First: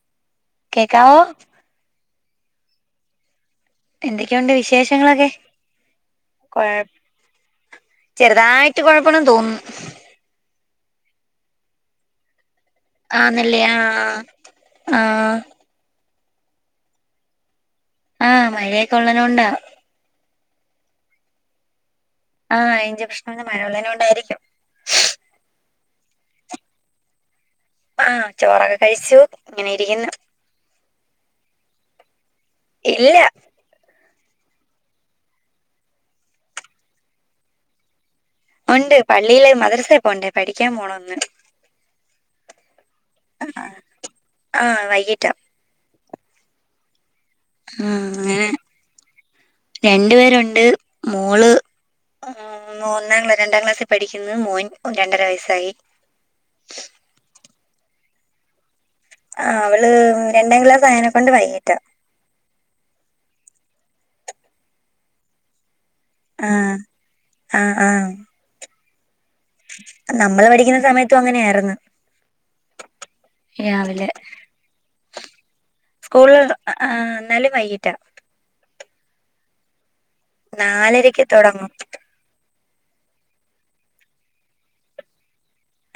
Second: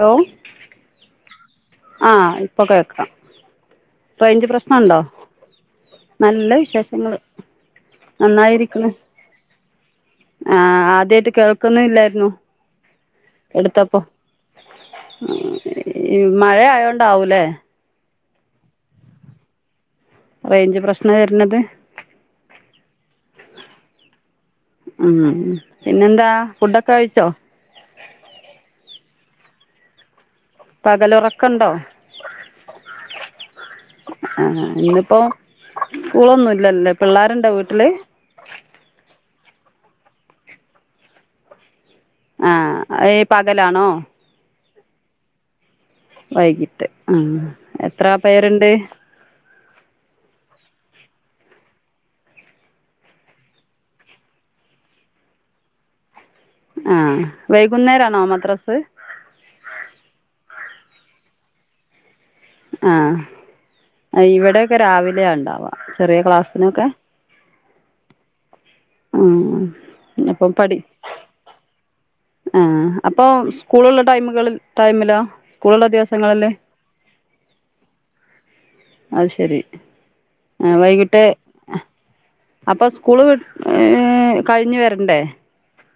Hello കേക്കാവോ ആ ഇപ്പോൾ കേൾക്കാം ഇ റെയ്ഞ്ച് എന്തൊക്കെയുണ്ട് പ്രശ്നുണ്ടോ വിശേഷങ്ങളൊക്കെ നല്ല കൊഴ വിശേഷങ്ങള് ചെറുതായിട്ട് നന്നായിരിക്കുന്നു കൊഴപ്പണെന്ന് തോന്നുന്നു ആഹ് ആദ്യായിട്ട് കേൾക്കുന്ന് ഇല്ലായിരുന്നു ആണല്ലേ ആഹ് ആഹ് ആഹ് ഈ മഴ ആയോണ്ടാവൂലെ ആഹ് മഴയെക്കെ ഉള്ളയ്നെണ്ടാ റേഞ്ച് പ്രശ്നം വരുന്നത് ആഹ് റെയിഞ്ച് പ്രശ്നം മഴയുള്ളയ്നെ കൊണ്ടായിരിക്കും ഉം പിന്നെന്താ ഫുഡൊക്കെ കഴിച്ചോ? ആഹ് ചോറൊക്കെ കഴിച്ചു ഇങ്ങനെ ഇരിക്കുന്നു പകലൊറക്കണ്ടോ? ഇല്ല്യ. ആഹ് ഇന്ന്പ്പോ സ്കൂളൊന്നുംല്ലല്ലേ പിള്ളേര്ണ്ടോ വീട്ടില്? ഉണ്ട് പള്ളിയില് മദ്രസേ പോണ്ടേ പഠിക്കാൻ പോണംന്ന് ആഹ് ഏഹ് പകലാണോ ആഹ് വൈകീട്ടാ വൈകിട്ട് ആഹ് എത്ര അങ്ങനെ പേര്ണ്ട്? രണ്ടു പേരുണ്ട് മോള് ഉം ഒന്നാം ക്ലാ രണ്ടാം ക്ലാസ്സി പഠിക്കുന്നു മോൻ രണ്ടര വയസ്സായി ആഹ് വൈകുന്നേരാണോ മദ്രസ് ആഹ് അവള് രണ്ടാം ക്ലാസ് ആയേനെ കൊണ്ട് വൈകീട്ടാ. ആഹ് ഇവിടെയൊക്കെ രാവിലെയാ ഇണ്ടാവാ ചെറിയ ആഹ് ക്ലാസിനൊക്കെ ആഹ് ആഹ് നമ്മള് പഠിക്കുന്ന സമയത്തും അങ്ങനെയാര്ന്ന് ആന് അപ്പൊ സ്കൂളുള്ള ടൈമുകള് ടൈമിലോ സ്കൂള് ള്ള സ്കൂളിൽ ദിവസങ്ങളില് എന്നാലും വൈകീട്ടാ അത് ശരി ആ വൈകീട്ട് നാലരക്ക് തുടങ്ങും അപ്പൊ സ്കൂള് വി ഏ കഴിഞ്ഞു വരണ്ടേ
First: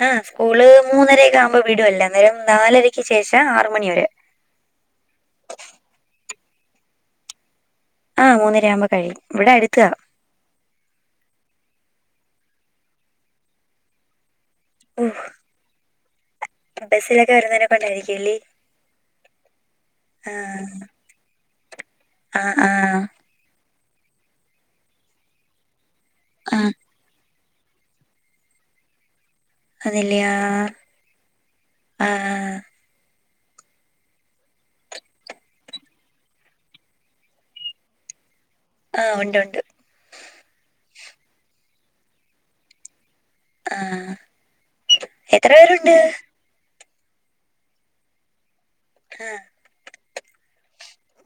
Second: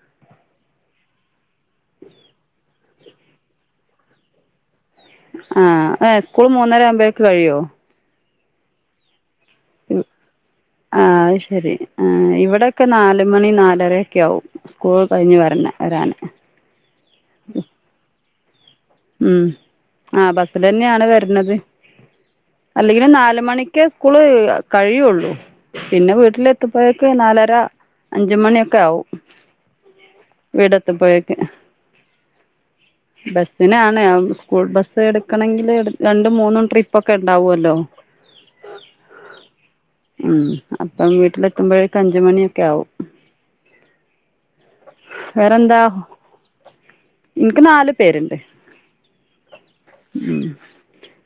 ആഹ് സ്കൂള് മൂന്നരയെക്കെ ആവുമ്പോ വിടൊല്ല അന്നേരം നാലരക്ക് ശേഷം ആറ് മണിവരെ. ആഹ് ഏ സ്കൂൾ മൂന്നര ആവുമ്പഴേക്ക് കഴിയോ ആഹ് മൂന്നരയാവുമ്പൊ കഴിയും ഇവിടെ അടുത്താ ആഹ് അത് ശരി ആ ഇവിടൊക്കെ നാലുമണി നാലരെക്കെ ആവും. സ്കൂൾ കഴിഞ്ഞ് വര്ണേ വരാന് ബസ്സിലൊക്കെ വരുന്നതിനെ കൊണ്ടായിരിക്കുംല്ലേ ഉം ആഹ് ബസ്സിലെന്നെയാണ് വര്ന്നത് ആഹ് ആഹ് അല്ലെങ്കിലും നാല് മണി ക്കെ സ്കൂള് വെയ്യാ കയ്യോള്ളു പിന്നെ ആഹ് വീട്ട്ലെത്ത്മ്പയേക്ക് നാല ര അഞ്ച്മണിയൊക്കാവും അതില്ല്യാ ആഹ് പിന്നെയാണ് ആഹ് സ്കൂൾ ബസ് ഇട്ക്കണെങ്കില് ഇട് രണ്ടും മൂന്നും ട്രിപ്പൊക്കെ ഇണ്ടാവല്ലോ ആഹ് ഉണ്ട് ഉണ്ട് പ്പം വീട്ട്ലെത്ത്മ്പഴേക്ക് അഞ്ച് മണിയൊക്ക്യാവും ആഹ് എത്ര പേരുണ്ട് ഇന്ക്ക് നാല് പേര്ണ്ട് ആഹ് ഉം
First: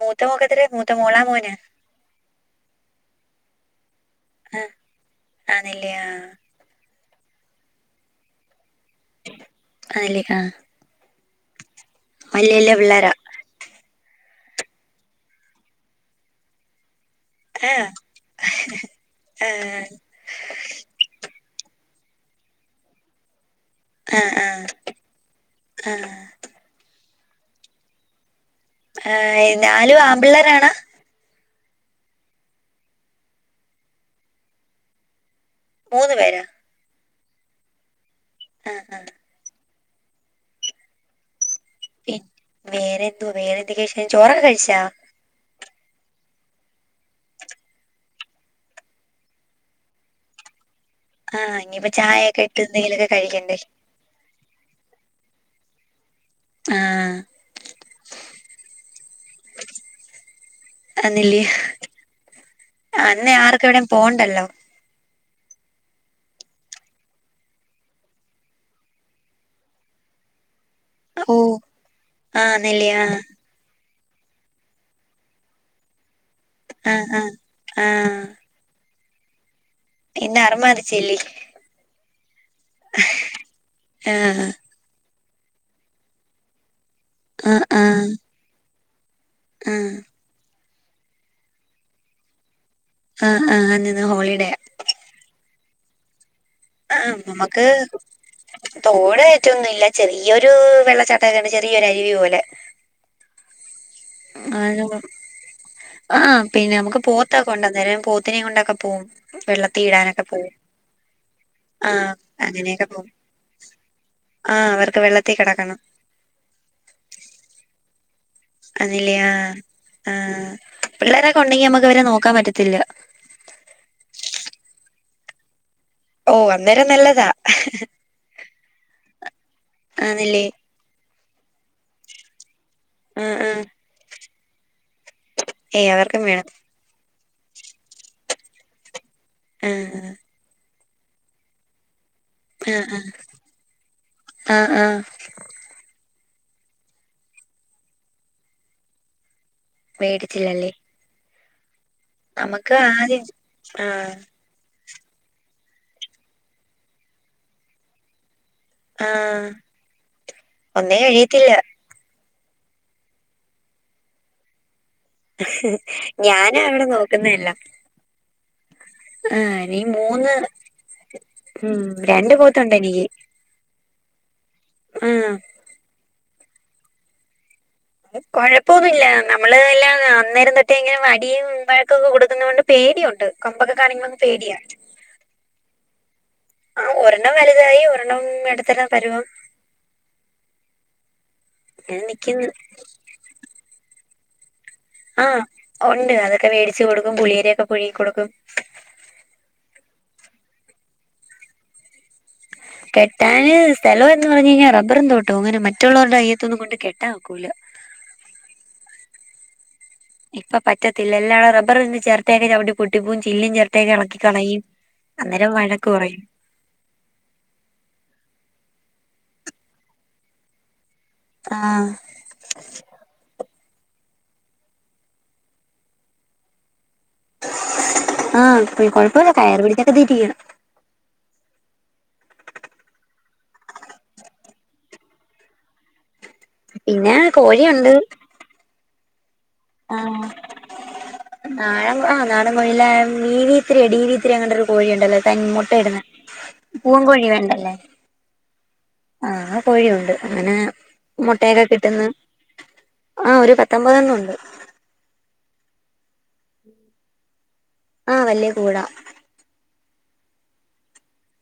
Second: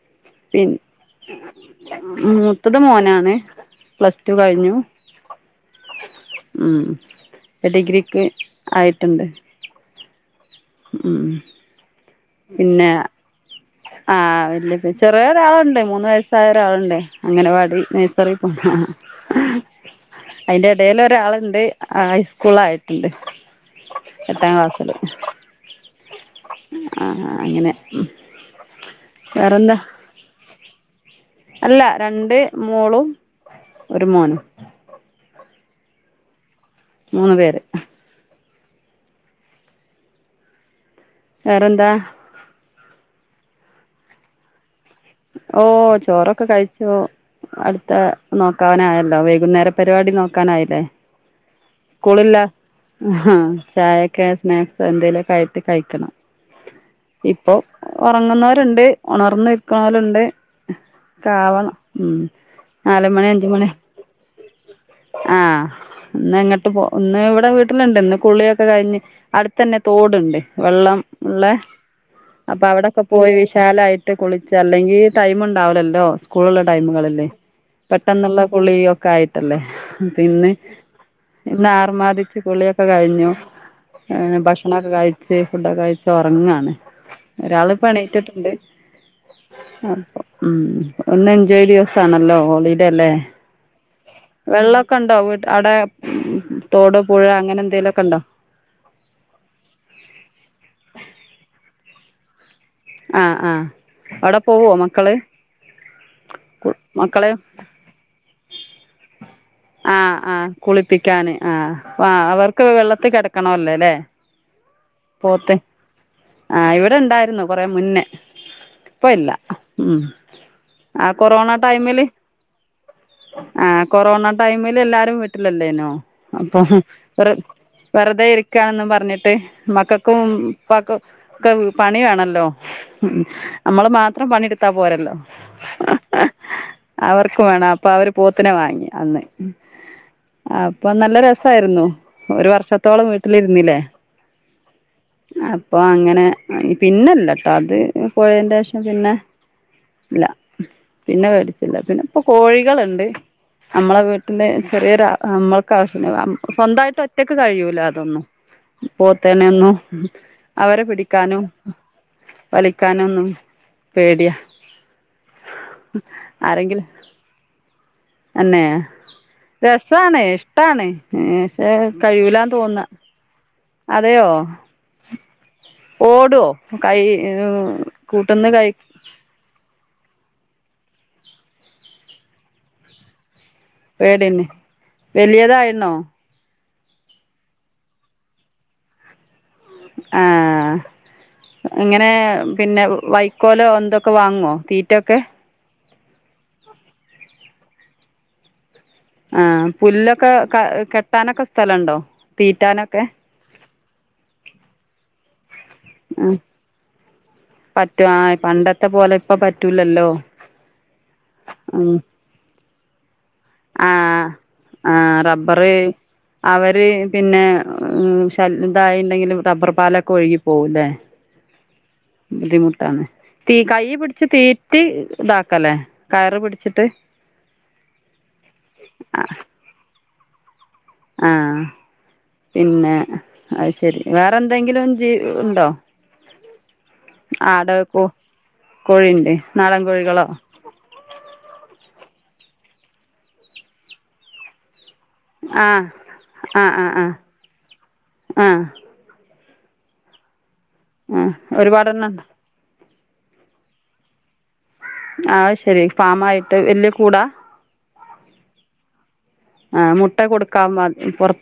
മൂത്ത മോക്കത്രെ പിന്നെ മൂത്ത മോളാ മോനാ മൂത്തത് മോനാണ് പ്ലസ് ടു ആഹ് കഴിഞ്ഞു ആന്നല്ലേ ആഹ് ഉം ഡിഗ്രിക്ക് ആയിട്ടുണ്ട് അയ്ല് ആഹ് ഉം വല്യ വല്യ പിന്നെ പിള്ളേരാ ആഹ് [unintelligible] ല്ലെപ്പൻ ചെറിയ ഒരാള്ണ്ട് മൂന്ന് വയസ്സായ ഒരാള്ണ്ടെ അംഗനവാടി ആഹ് നഴ്സറി പോ ആഹ് അയിന്റെ എടേല് ഒരാള്ണ്ടേ ആഹ് ഹൈസ്കൂളായിട്ട്ണ്ട് ആഹ് എട്ടാ ആഹ് ക്ലാസില് ആഹ് ആഹ് ആഹ് അങ്ങനെ ഉം ഏയ് നാലും ആമ്പിള്ളേരാണ് അല്ല രണ്ട് മോളും ഒരു മോനും മൂന്ന് പേരാ മൂന്ന് പേര് ആഹ് ആഹ് വേറെന്താ? പി വേറെന്തോ വേറെന്ത് വിശേഷംചോറൊക്കെ കഴിച്ചാ? ഓഹ് ചോറൊക്കെ കഴിച്ചു. അടുത്ത നോക്കാവാനായല്ലോ വൈകുന്നേര പരിവാടി നോക്കാനായില്ലേ? ആഹ് ഇനിയിപ്പ സ്കൂളില്ല ചായയൊക്കെ ഇട്ട് എന്തെങ്കിലുമൊക്കെ ഹ കഴിക്കണ്ടേ ചായൊക്കെ സ്നാക്സ് എന്തേലും കായിറ്റ് കഴിക്കണം. ആഹ് ഇപ്പൊ ഉറങ്ങുന്നവരുണ്ട്. ഉണർന്ന് കാലുണ്ട് അന്നില്ലേ കാവണം ഉം നാലുമണി അന്ന് ആർക്കും അഞ്ചുമണി എവിടേം പോണ്ടല്ലോ ആഹ് ഇന്ന് എങ്ങട്ട് പോ ഇന്ന് ഇവിടെ വീട്ടിലണ്ട് ഇന്ന് കുള്ളിയൊക്കെ കഴിഞ്ഞ് അടുത്തന്നെ തോടുണ്ട്. വെള്ളം ഓഹ് ഉള്ളെ അപ്പൊ ആന്നല്ലേ അവിടെക്കെ ആഹ് പോയി വിശാലായി ട്ട് കുളിച്ച അല്ലെങ്കി ടൈമ്ണ്ടാവ് ലല്ലോ സ്കൂൾള്ള ആഹ് ടൈമുകളല്ലേ. ആഹ് ആഹ് പെട്ടെന്നുള്ള കുളിയൊ ക്കായിട്ടല്ലേ ഇന്ന് പിന്നെ അർമാദിച്ചല്ലേ ഇന്ന് ആർമാതി തിച്ച് ക്കുളിയൊക്കെ കഴിഞ്ഞു ആഹ് ഭക്ഷണൊക്കെ കഴിച്ച ഫുഡൊക്കെ കഴിച്ച് ഉറങ്ങയാണ് ആഹ് ഒരാള് ആഹ് പണീറ്റിട്ടുണ്ട് ആഹ് അപ്പ ഉ ഒന്ന് എൻജോയ് ദിവസംആണല്ലോ ഹോളിഡേ ആ ആ ഇന്ന്ഞ് ഹോളി വെള്ളമൊക്കെ ഉണ്ടാ വിട്ട് അവിടെ ആ തോട് പുഴ അങ്ങനെ നമുക്ക് എന്തേലുമൊക്കെ ഉണ്ടോ തോട് ഏറ്റൊന്നുംല്ല ചെറിയൊരു വെള്ളച്ചാട്ടക്ക പുതിയൊ അരുവി പോലെ ആ ആ അവിടെ പോവോ മക്കള് ആ പിന്നെ നമുക്ക് മക്കളെ പോത്തൊക്കെ കൊണ്ട നേരം പോത്തിനെ കൊണ്ടൊക്കെ പോവും വെള്ളത്തി ആ ഇടാനൊക്കെ ആ പോവും കുളിപ്പിക്കാന് ആ ആ ആഹ് അവർക്ക് അങ്ങനെയൊക്കെ പോവും വെള്ളത്തിൽ കിടക്കണല്ലേല്ലേ ആഹ് അവർക്ക് വെള്ളത്തി പോത്ത് കിടക്കണം ആ് ഇവിടെ ഉണ്ടായിരുന്നു കൊറ മുന്നേ ഇപ്പോൾ അന്നില്ല ഇല്ല ഉം ആഹ ആ പിള്ളേരൊക്കെ കൊറോണ ഉണ്ടെങ്കി നമുക്ക് ടൈമിൽ അവരെ നോക്കാൻ പറ്റത്തില്ല ആ കൊറോണ ടൈമിൽ എല്ലാരും വിട്ടില്ലല്ലേനോ ഓ അപ്പൊ അന്നേരം വ നല്ലതാ വെറുതെ ഇ ക്കാണെന്നും പറഞ്ഞിട്ട് മക്കൾക്കും ആന്നില്ലേ ഉപ്പാക്കും ഒക്കെ പണി വേണല്ലോ ഉ ആഹ് ആഹ് നമ്മള് മാത്രം പണിയെടുത്താ പോരല്ലോ ഏയ് അവർക്കും വേണം അവർക്ക് വേണപ്പാ അവർ പോത്തിനെ വാങ്ങി അന്നേ ആഹ ആഹ ഇപ്പൊ നല്ല രസമായിരുന്നു ഒരു ആഹ് വർഷത്തോളം ആഹ് വീട്ടിലിരുന്നില്ലേ ആഹ് ആഹ് അപ്പൊ അങ്ങനെ പിന്നല്ലട്ട അത് പോഴേന്റെ ശേഷം പിന്നെ ഇല്ല മേടിച്ചില്ലല്ലേ പിന്നെ മേടിച്ചില്ല പിന്നെ ഇപ്പൊ നമുക്ക് കോഴികളുണ്ട് ആദ്യം ആഹ് നമ്മളവി ചെറിയ നമ്മൾക്ക് ആവശ്യ സ്വന്തമായിട്ട് ഒറ്റക്ക് കഴിയൂല അതൊന്നും ആഹ് പോത്തേനെന്നു അവരെ ഒന്നേ പിടിക്കാനും കഴിയത്തില്ല വലിക്കാനൊന്നും പേടിയാ ഞാന അവിടെ നോക്കുന്നല്ല അന്നെ രസാണ് ഇഷ്ടാണ് ഏക്ഷെ ഉം രണ്ട് കഴിവൂലന്ന് പോത്തുണ്ട് തോന്ന എനിക്ക് അതെയോ ആ ഓടോ കൈ മം കൊഴപ്പൊന്നുല്ല നമ്മള് എല്ലാം ആ അന്നേരം തൊട്ടേ വടിയും വഴക്കൊക്കെ കൊടുക്കുന്നതു കൊണ്ട് പേടിയുണ്ട് കൊമ്പൊക്കെ കാണിക്കുന്നത് പേടിന്നെ പേടിയാ വലിയതായിരുന്നോ ആ ഒരെണ്ണം വലുതായി ഒരെണ്ണം എടതാരം പരുവാം ആ അങ്ങനെ എങ്ങനെ നിക്കുന്നു പിന്നെ വൈക്കോലോ എന്തൊക്കെ വാങ്ങോ തീറ്റൊക്കെ ആ ഉണ്ട് അതൊക്കെ വേടച്ച്ു കൊടുക്കും പുളിയരൊക്കെ പുഴിങ്ങി കൊടുക്കും ആഹ പുല്ലൊക്കെ ക കെട്ടാനൊക്കെ സ്ഥലുണ്ടോ കെട്ടാാന് സ്ഥലം എന്ന് പറഞ്ഞ കഴിഞ്ഞൽ റബ്ബറും തോട്ടം അങ്ങനെ മറ്റുള്ളവരുടെ അയ്യത്തൊന്നും കൊണ്ട് കെട്ടാൻ നോക്കൂല്ലേ പറ്റു ആ പണ്ടത്തെ പോലെ ഇപ്പം പറ്റില്ലല്ലോ ഇപ്പൊ പറ്റത്തില്ല റബറിന്ന് ചിരത്തയാക്കെ ചവിട്ട പൊട്ടി പോവും ചില്ലും ആ ചർുത്തേക്കെ ഇളക്കി കളയും ആ അന്നേരം റബ്ബർ വഴക്ക് പറയും അവര് പിന്നെ മം ഷാ ഇതായിണ്ടെങ്കിലിൽ റബ്ബർപാലൊക്കെ ഒഴുകി പോവുല്ലേ ആഹ് ബുധിമുട്ടാണ് തീ കൈ പിടിച്ച് തീറ്റി ഇതാക്കല്ലേ കയറ് പിടിച്ചിട്ട് ആഹ ആ കൊഴപ്പമില്ല കയറ് പിടിച്ചൊക്കെ തീറ്റികും ആ പിന്നെ അത് ശരി വേറെന്തെങ്കിലും ജീ ഉണ്ടോ പിന്നെ കോയിയിണ്ട് കോഴിയിണ്ടേ ആഹ് ആയാ ആഹ് നാടൻ കോഴിയിലെ വിവിത്രീ ഡി വി ത്രീ എങ്ങഡ് ഒരു കോഴിയുണ്ട് ണ്ടല്ല ആ മുട്ടയിടുന്ന ആ ആ ആ പൂവൻക്കോഴി വേണ്ടല്ലേ ആ ആ ആ കോഴിയും ഉണ്ട് അങ്ങനെ ആ ഒരുപാട് എണ്ണം ഉണ്ടോ ആഹ് ഒരു പത്തൊമ്പത് എണ്ണ മുണ്ട് ആ ശരി ഫാമ ആയിട്ട് വല്യ കൂടാ ആഹ് വല്ല്യാ കൂടാ ആ മുട്ട കൊടുക്കാവ പെറ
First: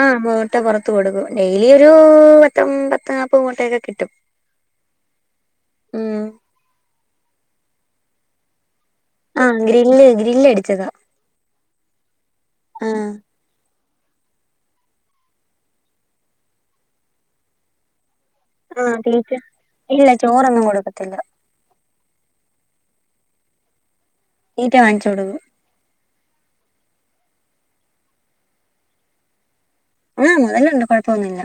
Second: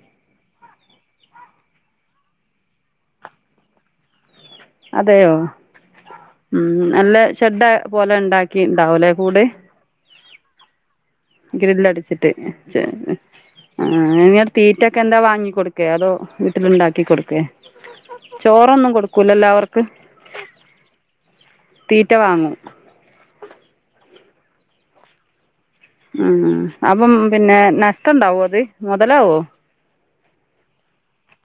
ആ മുട്ട പുറത്ത് കൊടുക്കും ഡെയിലി ഒരു പത്ത പത്ത് നാപ്പത് മെട്ടയൊക്കെ കിട്ടും അതെയോ ഉം നല്ല ഷെഡ പോലെ ഒണ്ടാക്കി ചാവല കൂടെ ആ ഗ്രില്ല് ഗ്രില്ല് അടിച്ചതാ ഗ്രില്ല് അടിച്ചിട്ട് വെച്ചേ ആ ആ നിങ്ങൾ തീറ്റൊക്കെ എന്താ വാങ്ങിക്കൊടുക്കേ അതോ വീട്ടിൽ ഒണ്ടാക്കി കൊടുക്കെ ആ ചോറൊന്നും കൊടുക്കൂ തീറ്റ എല്ലാവ ഇല്ല ചോറൊന്ന കൊടുക്കത്തില്ല തീറ്റ വാങ്ങും തീറ്റ വങ്ങിച്ചു കൊടുക്കും ഉം അപ്പം പിന്നെ നഷ്ടം ഉണ്ടാവോ അത് മെതലാവോ ആഹ് മെതലുണ്ട് കൊഴപ്പൊന്നുമില്ല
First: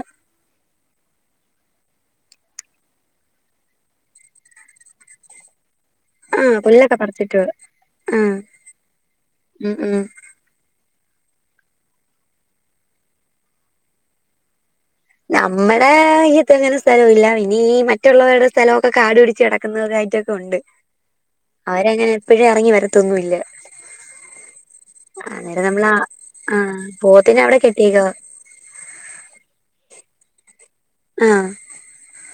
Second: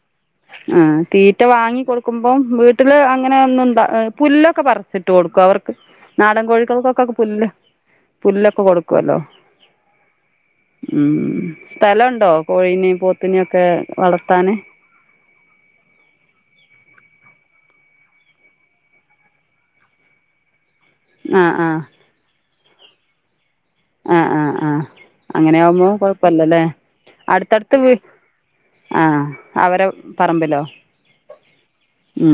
ആ തീറ്റ വാങ്ങി കൊടുക്കുമ്പം വീട്ടില് അങ്ങനെ ഒന്നുംന്താ പുല്ലൊക്കെ പറച്ചിട്ട് കൊടുക്കും അവർക്ക് നാടൻ ആ പുല്ലൊക്കെ കോഴികൾക്കൊക്കൊക്കെ പറിച്ചിട്ട് പുല്ല് ആ പുല്ലൊക്കെ കൊടുക്കുവല്ലോ ഉം ഉം ഉം സ്ഥലുണ്ടോ കോഴീനെയും പോത്തിനെയും ഒക്കെ വളർത്താന് നമ്മുടെ അയ്യത്തെ അങ്ങനെ സ്ഥലവും ഇല്ല ഇനി മറ്റുള്ളവരുടെ സ്ഥലമൊക്കെ കാടു പിടിച്ച് കിടക്കുന്നവർായിട്ടൊ ഒണ്ട് ആ ആ അവരെങ്ങനെ എപ്പഴും എറങ്ങി വരത്തൊന്നുയില്ല ആഹ് ആഹ് ആഹ് അങ്ങനെ ആകുമ്പോ നമ്മളാ കൊഴപ്പല്ലല്ലേ ആഹ് പോത്തിനെ അവിടെ അടുത്തടുത്ത് വിട് കെട്ടിയേക്കുവാ. ആ അവരെ പറമ്പിലോ ആ ഉ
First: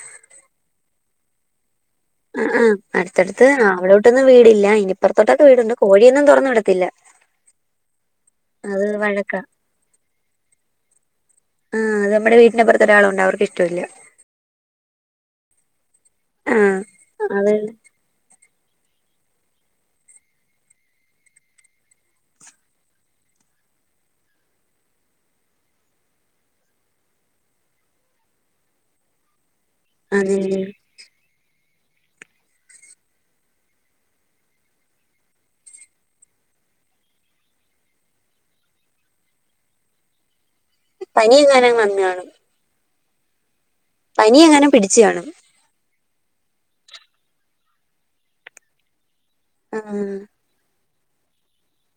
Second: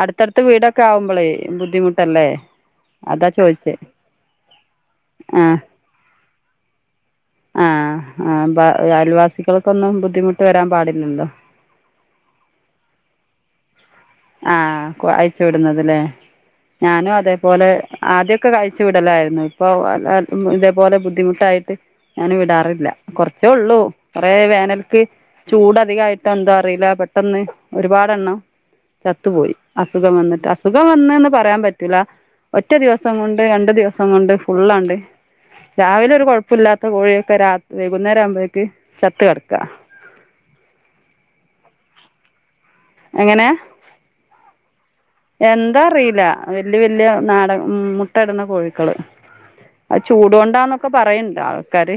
അടുത്തടുത്ത് വീടൊക്കെ ആവുമ്പോളേ ബുദ്ധിമുട്ട് ആ ആ് അടുത്തടുത്ത് അവിടെട്ടൊന്നും വീടില്ല ആ ഇനിപ്പുറത്തോട്ടൊത്ത് വീടുണ്ട് കോഴിയൊന്നും തെറന്നു വിടത്തില്ല ആ അത് വഴക്കാ. അയൽവാസികൾക്കൊന്നും ബുദ്ധിമുട്ട് വരാൻ പാടില്ലല്ലോ നമ്മുടെ വീട്ടിനന്റെ പുറ ഒരാളുണ്ട് അവർക്ക് ഇഷ്ടമില്ല ആ അയച്ചു വിടുന്നത് അല്ലേ. ആഹ് ഞാനും അത് അതേപോലെ ആദ്യ ഒക്കെ കഴിച്ചു വിടലായിരുന്നു ഇപ്പൊ ഇതേപോലെ ബുദ്ധിമുട്ടായിട്ട് ക് ഞാൻ വിടാറില്ല കുറച്ചേ ഉള്ളൂ കൊറെേ വേനൽക്ക് ചൂടധികമായിട്ട് എന്തോ അറിയില്ല പെട്ടെന്ന് ഒരുപാടെണ്ണം ചത്തുപോയി അസുഖം വന്നിട്ട് അതന്നെ അസുഖം വന്നന്ന് പറയാൻ പറ്റ പറ്റുല ഒറ്റ ദിവസം കൊണ്ട് രണ്ടു ദിവസം കൊണ്ട് ഫുള്ളാണ്ട് രാവിലെ ഒരു കൊഴപ്പില്ലാത്ത കോഴിയൊക്കെ രാത്രി വൈകുന്നേരം ആവുമ്പോഴേക്ക് ചത്ത കിടക്കാ പനിയെങ്ങാനും വന്നു കാണും എങ്ങനെയാ പനി എങ്ങനെ പിടിച്ച് കാണും. എന്താ അറിയില്ല വല്യ വല്യ നാടക ഉ മുട്ട ഇടുന്ന കോഴികള് അത് ആഹ് ചൂട് കൊണ്ടാണ് ഒക്കെ പറയണ്ട് ആൾക്കാര്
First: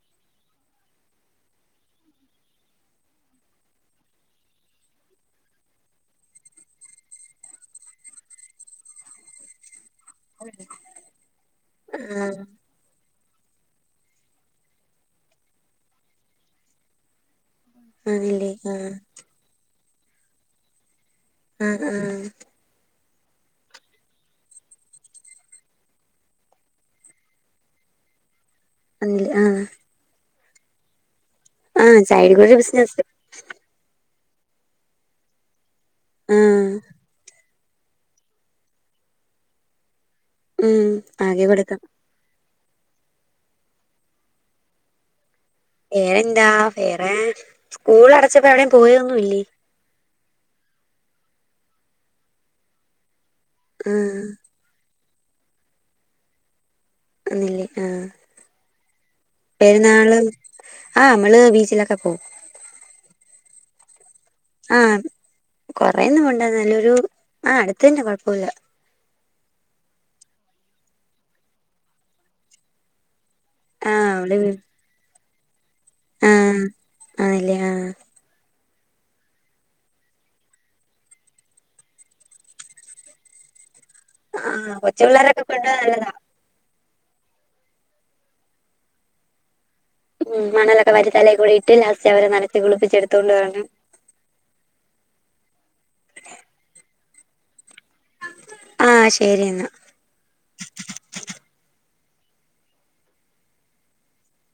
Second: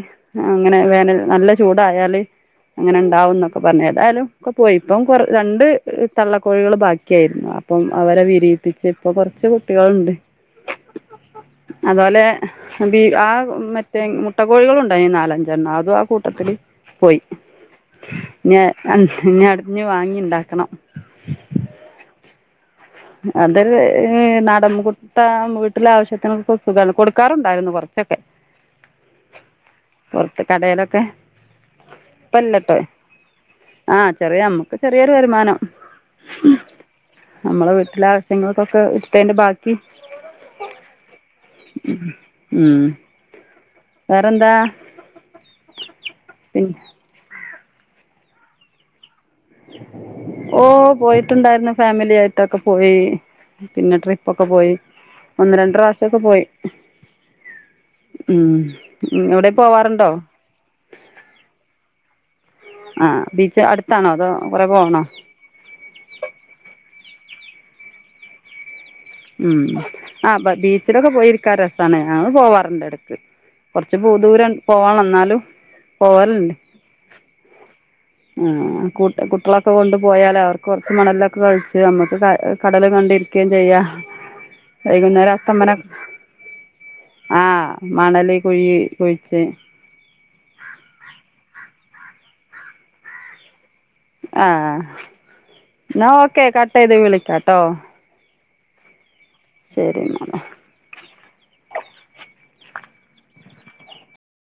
അങ്ങനെ വേനൽ നല്ല ചൂടായാല് അങ്ങനെ ഉണ്ടാവും എന്നൊക്കെ പറഞ്ഞ ഏതായാലും ഒക്കെ പോയി ഇപ്പം കൊ രണ്ട് തള്ളക്കോഴികൾ ബാക്കിയായിരുന്നു ഇപ്പം അവരെ വിരിപ്പിച്ച് ഇപ്പം കുറച്ച് കുട്ടികളുണ്ട് അതുപോലെ ആഹ് ആഹ് മറ്റേ മുട്ട കോഴികളുണ്ടായി നാലഞ്ചെണ്ണം. അതും ആ കൂട്ടത്തില് പോയി. ആണല്ലേ ഇനി ആഹ് അൻ ഞ്ഞി അട് ഞ് വാങ്ങിണ്ടാക്കണം. അഹ് ആഹ് അതൊരു ഏഹ് നടൻ മു കുട്ട വീട്ടിലെ ആവശ്യത്തിനൊക്കെ സുഖാണ്. കൊടുക്കാറുണ്ടായിരുന്നു കൊർ ച്ചൊക്കെ അൽ ആഹ് പൊർത്ത് കടേലൊക്കെ ആഹഹ് സൈടൊര് ബിസ്നസ്സ് ആ ചെറിയ അമക്ക് ചെറിയരു വരുമാനം ആഹ് നമ്മളെ വീട്ടിലെ ആവശ്യങ്ങൾക്കൊക്കെ ഇട്ത്തെയ്ന്റെ ബാക്കി ഉം ആകെ കൊടുക്കാം ഉം വേറെന്താ വേറെ എന്താ പിന്നെ വേറെ സ്കൂൾ അടച്ചപ്പോ എവിടേം പോയൊന്നുല്ലേ ഓ പോയിട്ടുണ്ടായിരുന്നു ഫാമിലി ആയിട്ടൊക്കെ പോയി ആ പിന്നെ ട്രിപ്പൊക്കെ പോയി ഒന്ന് രണ്ട് പ്രാശ്യൊക്കെ പോയി അല്ല ആ എവിടെയും പോവാറുണ്ടോ പെരുന്നാള് ആ നമ്മള് ബീച്ചിലൊക്കെ പോകും ആ ബീച്ച് അടുത്താണോ അതോ കുറേ ആഹ പോവണോ കൊറന്നും കൊണ്ടന്നല്ലരു ആ അടുത്ത തന്നെ കൊഴപ്പമില്ല ഉം ആ ബീച്ചിലൊക്കെ പോയിരിക്കാ രസാണ് ഞങ്ങള് പോവാറുണ്ട് ഇടയ്ക്ക് ആ കുറച്ച് പൂ അവള് ദൂരം പോവാണ് എന്നാലും ആ പോവല ആണല്ലേ ആ ആ കുട്ടികളൊക്കെ കൊണ്ടു പോയാല അവർക്ക് കുറച്ച് മണലൊക്കെ കളിച്ച് നമുക്ക് കടൽ കണ്ടിരിക്കുകയും ചെയ്യാം ആ കൊച്ചു വൈകുന്നേരം പിള്ളേരൊക്കെ കൊണ്ട് അസ്തമന നല്ലതാ ആഹ മണല് കുഴി കുഴിച്ച് ഉ മണലൊക്കെ വാരി തലേകൂടി ഇട്ട് ലാസ്റ്റ് അവരെ നനച്ച് കുളിപ്പിച്ചെടുത്തോണ്ട് വരണം ആ എന്നാൽ ഓക്കെ കട്ട് ചെയ്ത് വിളിക്കാം കേട്ടോ ആഹ ശരി മല